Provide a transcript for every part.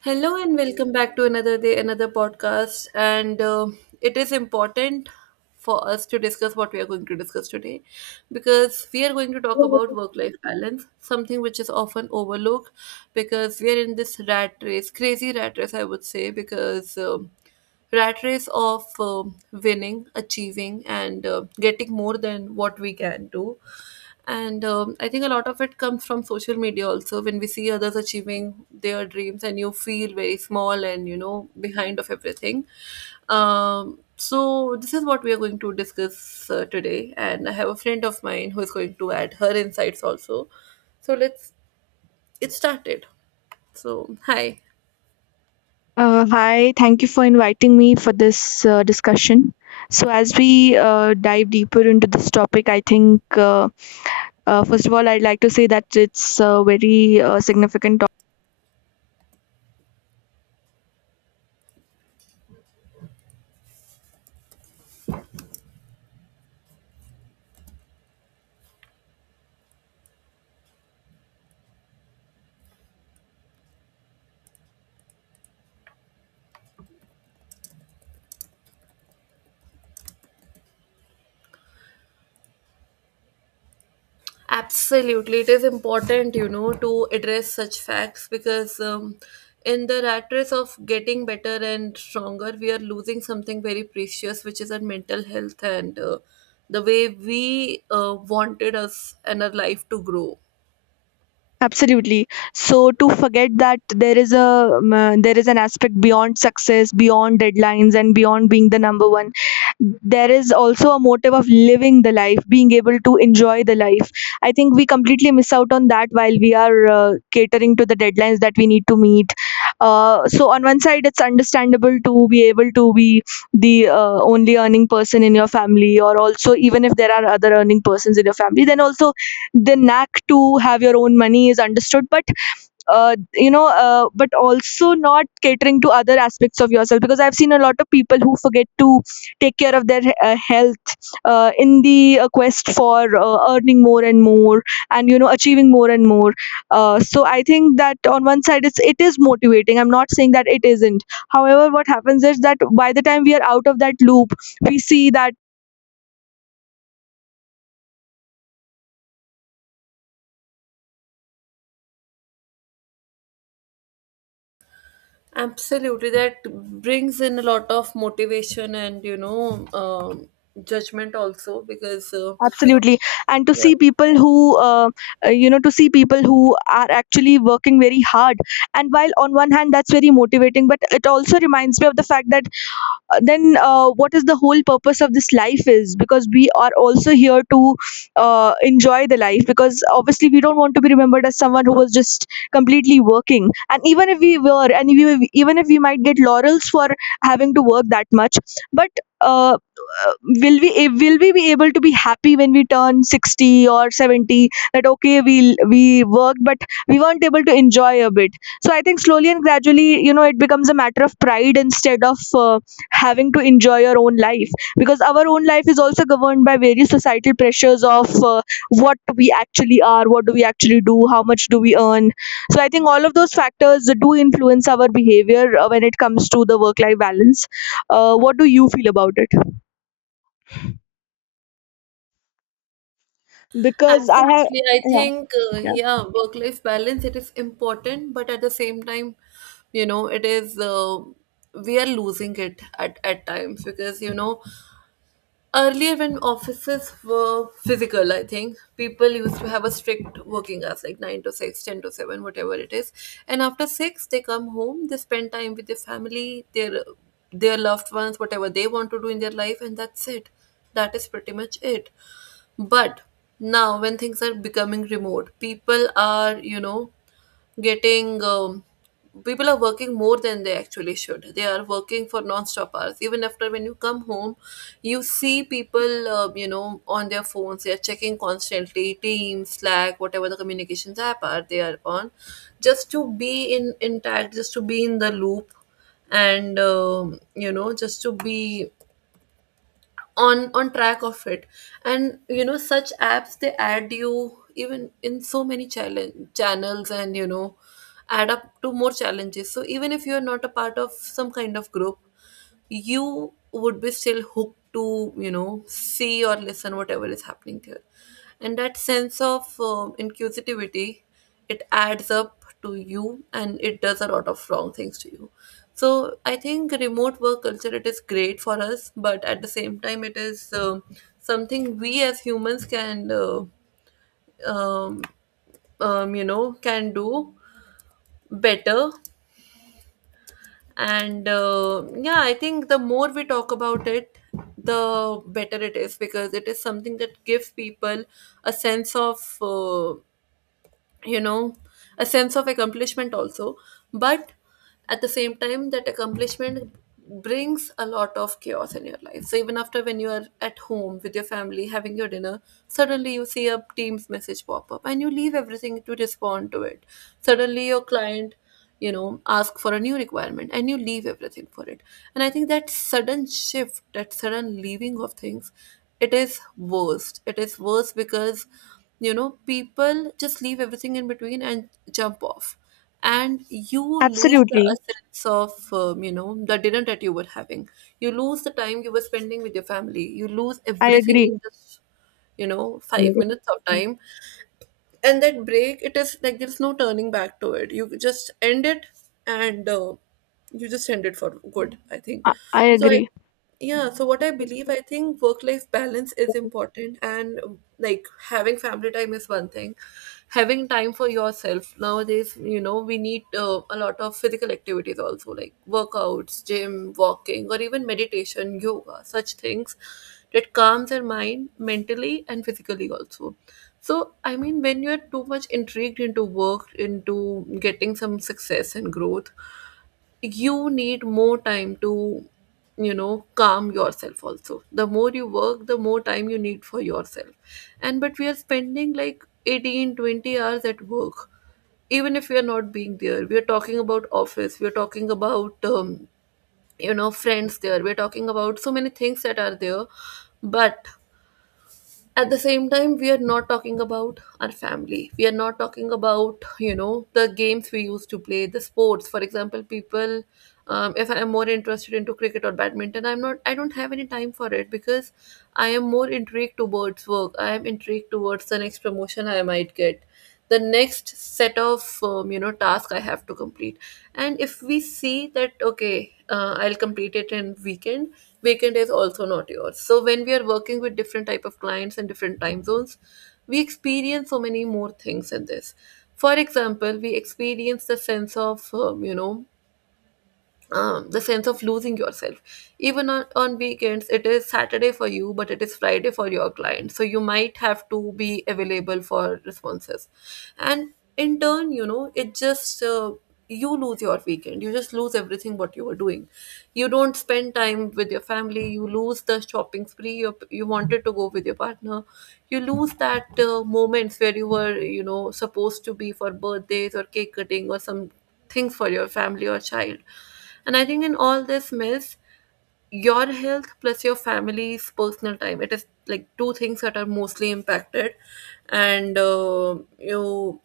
Hello and welcome back to another day, another podcast. And it is important for us to discuss what we are going to discuss today because we are going to talk about work life balance, something which is often overlooked because we are in this rat race, crazy rat race, I would say, because rat race of winning, achieving, and getting more than what we can do. And I think a lot of it comes from social media also. When we see others achieving their dreams, and you feel very small and you know behind of everything. So this is what we are going to discuss today. And I have a friend of mine who is going to add her insights also. So let's get started. So hi. Hi, thank you for inviting me for this discussion. So, as we dive deeper into this topic, I think first of all, I'd like to say that it's a very significant. Absolutely, it is important, you know, to address such facts because in the rat race of getting better and stronger, we are losing something very precious, which is our mental health and the way we wanted us and our life to grow. Absolutely. So to forget that there is an aspect beyond success, beyond deadlines, and beyond being the number one. There is also a motive of living the life, being able to enjoy the life. I think we completely miss out on that while we are catering to the deadlines that we need to meet. So on one side, it's understandable to be able to be the only earning person in your family, or also, even if there are other earning persons in your family, then also the knack to have your own money is understood, but but also not catering to other aspects of yourself, because I've seen a lot of people who forget to take care of their health in the quest for earning more and more, and you know, achieving more and more. So I think that on one side it is motivating. I'm not saying that it isn't. However, what happens is that by the time we are out of that loop, we see that. Absolutely, that brings in a lot of motivation and judgment also because Absolutely. And to yeah. see people who you know to see people who are actually working very hard, and while on one hand that's very motivating, but it also reminds me of the fact that then what is the whole purpose of this life, is because we are also here to enjoy the life. Because obviously we don't want to be remembered as someone who was just completely working. And even if we were, even if we might get laurels for having to work that much, but uh, uh, will we be able to be happy when we turn 60 or 70? That, okay, we worked, but we weren't able to enjoy a bit. So I think slowly and gradually, you know, it becomes a matter of pride instead of having to enjoy your own life. Because our own life is also governed by various societal pressures of what we actually are, what do we actually do, how much do we earn. So I think all of those factors do influence our behavior when it comes to the work life balance. What do you feel about it? Because I have. Absolutely. I Yeah. think, Yeah. yeah, work-life balance, it is important, but at the same time, you know, we are losing it at times because, you know, earlier when offices were physical, I think people used to have a strict working hours, like 9 to 6, 10 to 7, whatever it is. And after 6, they come home, they spend time with their family, their loved ones, whatever they want to do in their life, and that's it. That is pretty much it. But now, when things are becoming remote, people are, you know, getting people are working more than they actually should. They are working for non-stop hours. Even after when you come home, you see people, you know, on their phones. They are checking constantly, Teams, Slack, whatever the communications app are they are on, just to be in intact, just to be in the loop. And you know, just to be on track of it. And you know, such apps, they add you even in so many challenge channels, and you know, add up to more challenges. So even if you're not a part of some kind of group, you would be still hooked to, you know, see or listen whatever is happening there. And that sense of inquisitivity, it adds up to you and it does a lot of wrong things to you. So I think remote work culture, it is great for us, but at the same time, it is something we as humans can um, you know, can do better. And yeah, I think the more we talk about it, the better it is because it is something that gives people a sense of, you know, a sense of accomplishment also. But at the same time, that accomplishment brings a lot of chaos in your life. So even after when you are at home with your family having your dinner, suddenly you see a team's message pop up, and you leave everything to respond to it. Suddenly your client, you know, ask for a new requirement, and you leave everything for it. And I think that sudden shift, that sudden leaving of things, it is worse because, you know, people just leave everything in between and jump off, and you lose the Absolutely. sense of, you know, the dinner that you were having. You lose the time you were spending with your family. You lose I everything agree. in just, you know, 5 minutes of time. And that break, it is like there's no turning back to it. You just end it. And you just end it for good, I think. I So I agree. Yeah, so what I believe, I think work life balance is important. And like, having family time is one thing. Having time for yourself nowadays, you know, we need a lot of physical activities also, like workouts, gym, walking, or even meditation, yoga, such things that calms your mind mentally and physically also. So, I mean, when you're too much intrigued into work, into getting some success and growth, you need more time to, you know, calm yourself also. The more you work, the more time you need for yourself. And but we are spending like 18, 20 hours at work. Even if we are not being there, we are talking about office, we are talking about, you know, friends there, we are talking about so many things that are there. But at the same time, we are not talking about our family. We are not talking about, you know, the games we used to play, the sports, for example. People If I am more interested into cricket or badminton, I don't have any time for it because I am more intrigued towards work. I am intrigued towards the next promotion I might get, the next set of, you know, task I have to complete. And if we see that, okay, I'll complete it in weekend. Weekend is also not yours. So when we are working with different type of clients and different time zones, we experience so many more things in this. For example, we experience the sense of the sense of losing yourself. Even on weekends, it is Saturday for you, but it is Friday for your client. So you might have to be available for responses. And in turn, you know, you lose your weekend. You just lose everything what you were doing. You don't spend time with your family. You lose the shopping spree you wanted to go with your partner. You lose that moments where you were, you know, supposed to be for birthdays or cake cutting or some things for your family or child. And I think in all this mess, your health plus your family's personal time, it is like two things that are mostly impacted. And you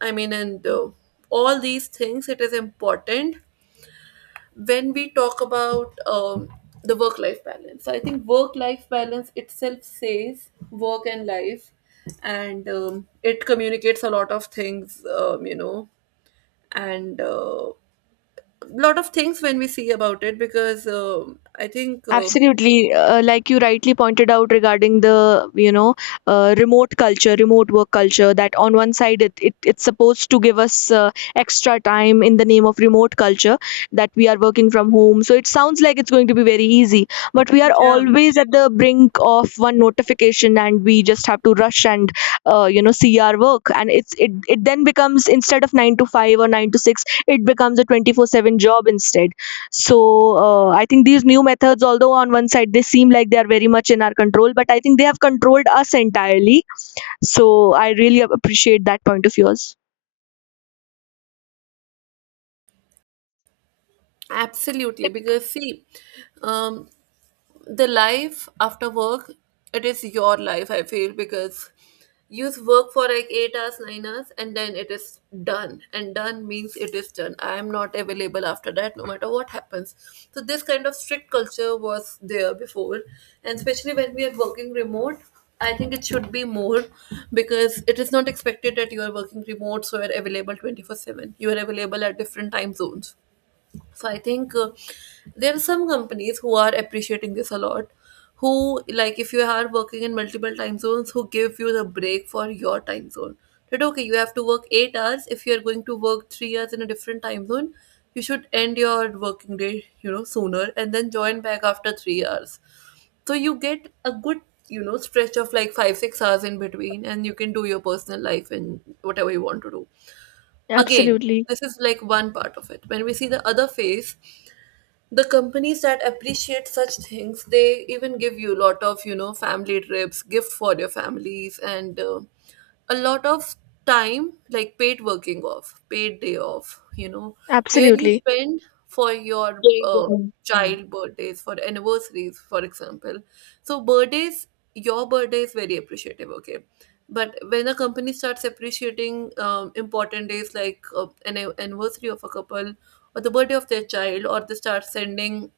I mean and All these things, it is important when we talk about the work life balance. So I think work life balance itself says work and life. And it communicates a lot of things, you know, and a lot of things when we see about it because, I think Absolutely. Like you rightly pointed out regarding the, you know, remote culture, remote work culture. That on one side it's supposed to give us extra time in the name of remote culture, that we are working from home. So it sounds like it's going to be very easy, but we are yeah, always at the brink of one notification, and we just have to rush and see our work. And it then becomes, instead of nine to five or nine to six, it becomes a 24/7 job instead. So I think these new methods, although on one side they seem like they are very much in our control, but I think they have controlled us entirely. So I really appreciate that point of yours. absolutely because see, um, the life after work, it is your life, I feel, because you work for like 8 hours, 9 hours, and then it is done. And done means it is done. I am not available after that, no matter what happens. So this kind of strict culture was there before, and especially when we are working remote, I think it should be more because it is not expected that you are working remote, so you are available 24/7. You are available at different time zones. So I think there are some companies who are appreciating this a lot. Who, like, if you are working in multiple time zones, who give you the break for your time zone. That okay, you have to work 8 hours. If you are going to work 3 hours in a different time zone, you should end your working day, you know, sooner and then join back after 3 hours. So you get a good, you know, stretch of like 5, 6 hours in between, and you can do your personal life and whatever you want to do. Again, Absolutely. this is like one part of it. When we see the other face, the companies that appreciate such things, they even give you a lot of, you know, family trips, gift for your families, and a lot of time, like paid working off, paid day off, you know, where you Absolutely. spend for your Yeah, yeah. child birthdays, for anniversaries, for example. So birthdays, your birthday is very appreciative, okay. But when a company starts appreciating important days, like, an anniversary of a couple, or the birthday of their child, or they start sending,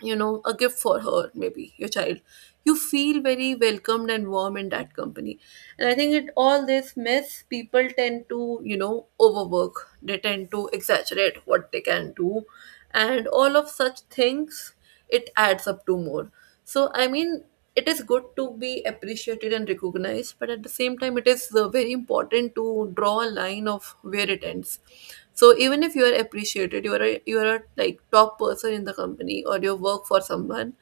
you know, a gift for her, maybe your child, you feel very welcomed and warm in that company. And I think it, all this mess, people tend to, you know, overwork. They tend to exaggerate what they can do, and all of such things, it adds up to more. So I mean, it is good to be appreciated and recognized, but at the same time, it is very important to draw a line of where it ends. So even if you are appreciated, you are a, like, top person in the company or you work for someone,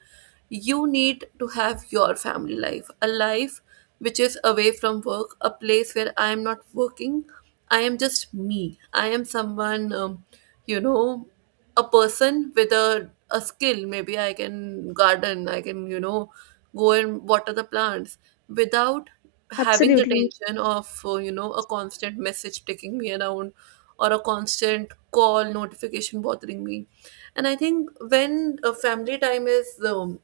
you need to have your family life, a life which is away from work, a place where I am not working. I am just me. I am someone, you know, a person with a skill. Maybe I can garden, I can, you know, go and water the plants without having the Absolutely. tension of, you know, a constant message taking me around or a constant call notification bothering me. And I think when a family time is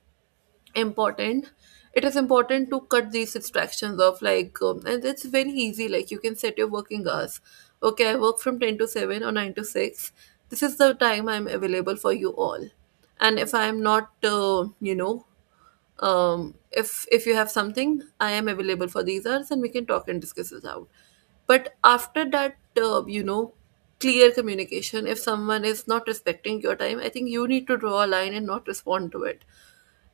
important, it is important to cut these distractions off, and it's very easy. Like, you can set your working hours. Okay, I work from 10 to 7 or 9 to 6. This is the time I'm available for you all. And if I'm not, you know, if you have something, I am available for these hours and we can talk and discuss this out. But after that, you know, clear communication. If someone is not respecting your time, I think you need to draw a line and not respond to it.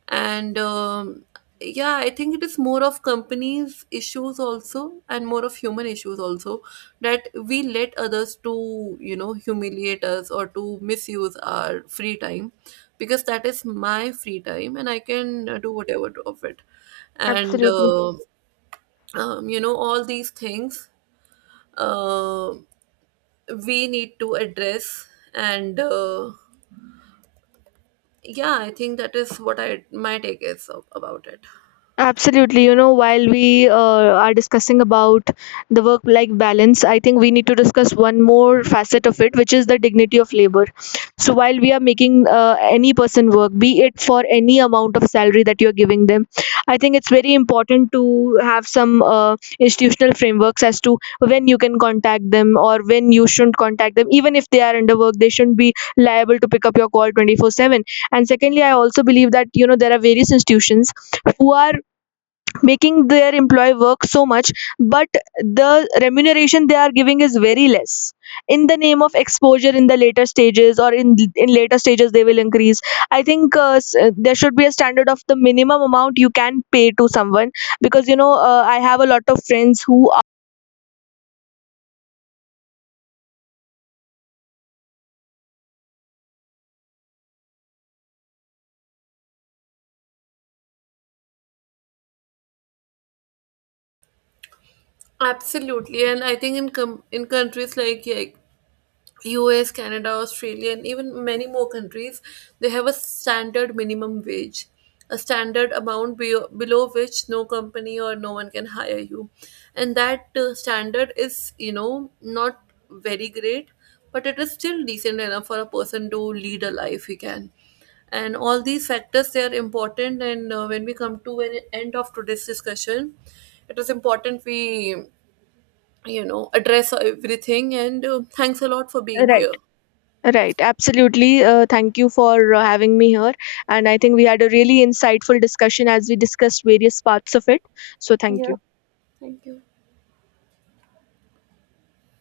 And yeah, I think it is more of companies issues also and more of human issues also, that we let others to, you know, humiliate us or to misuse our free time. Because that is my free time and I can do whatever of it. and Absolutely. uh, um, you know, all these things, uh, we need to address. And yeah, I think that is what I my take is about it. Absolutely. You know, while we are discussing about the work-life balance, I think we need to discuss one more facet of it, which is the dignity of labor. So while we are making any person work, be it for any amount of salary that you're giving them, I think it's very important to have some institutional frameworks as to when you can contact them or when you shouldn't contact them. Even if they are under work, they shouldn't be liable to pick up your call 24/7. And secondly, I also believe that, you know, there are various institutions who are making their employee work so much, but the remuneration they are giving is very less, in the name of exposure in the later stages, or in later stages they will increase. I think there should be a standard of the minimum amount you can pay to someone, because, you know, I have a lot of friends who Absolutely, and I think in countries like US, Canada, Australia, and even many more countries, they have a standard minimum wage, a standard amount below which no company or no one can hire you, and that standard is, you know, not very great, but it is still decent enough for a person to lead a life he can. And all these factors, they are important. And when we come to an end of today's discussion, it is important we, you know, address everything. And thanks a lot for are being right. here. Right, absolutely. Thank you for having me here, and I think we had a really insightful discussion as we discussed various parts of it. So thank you. Thank you.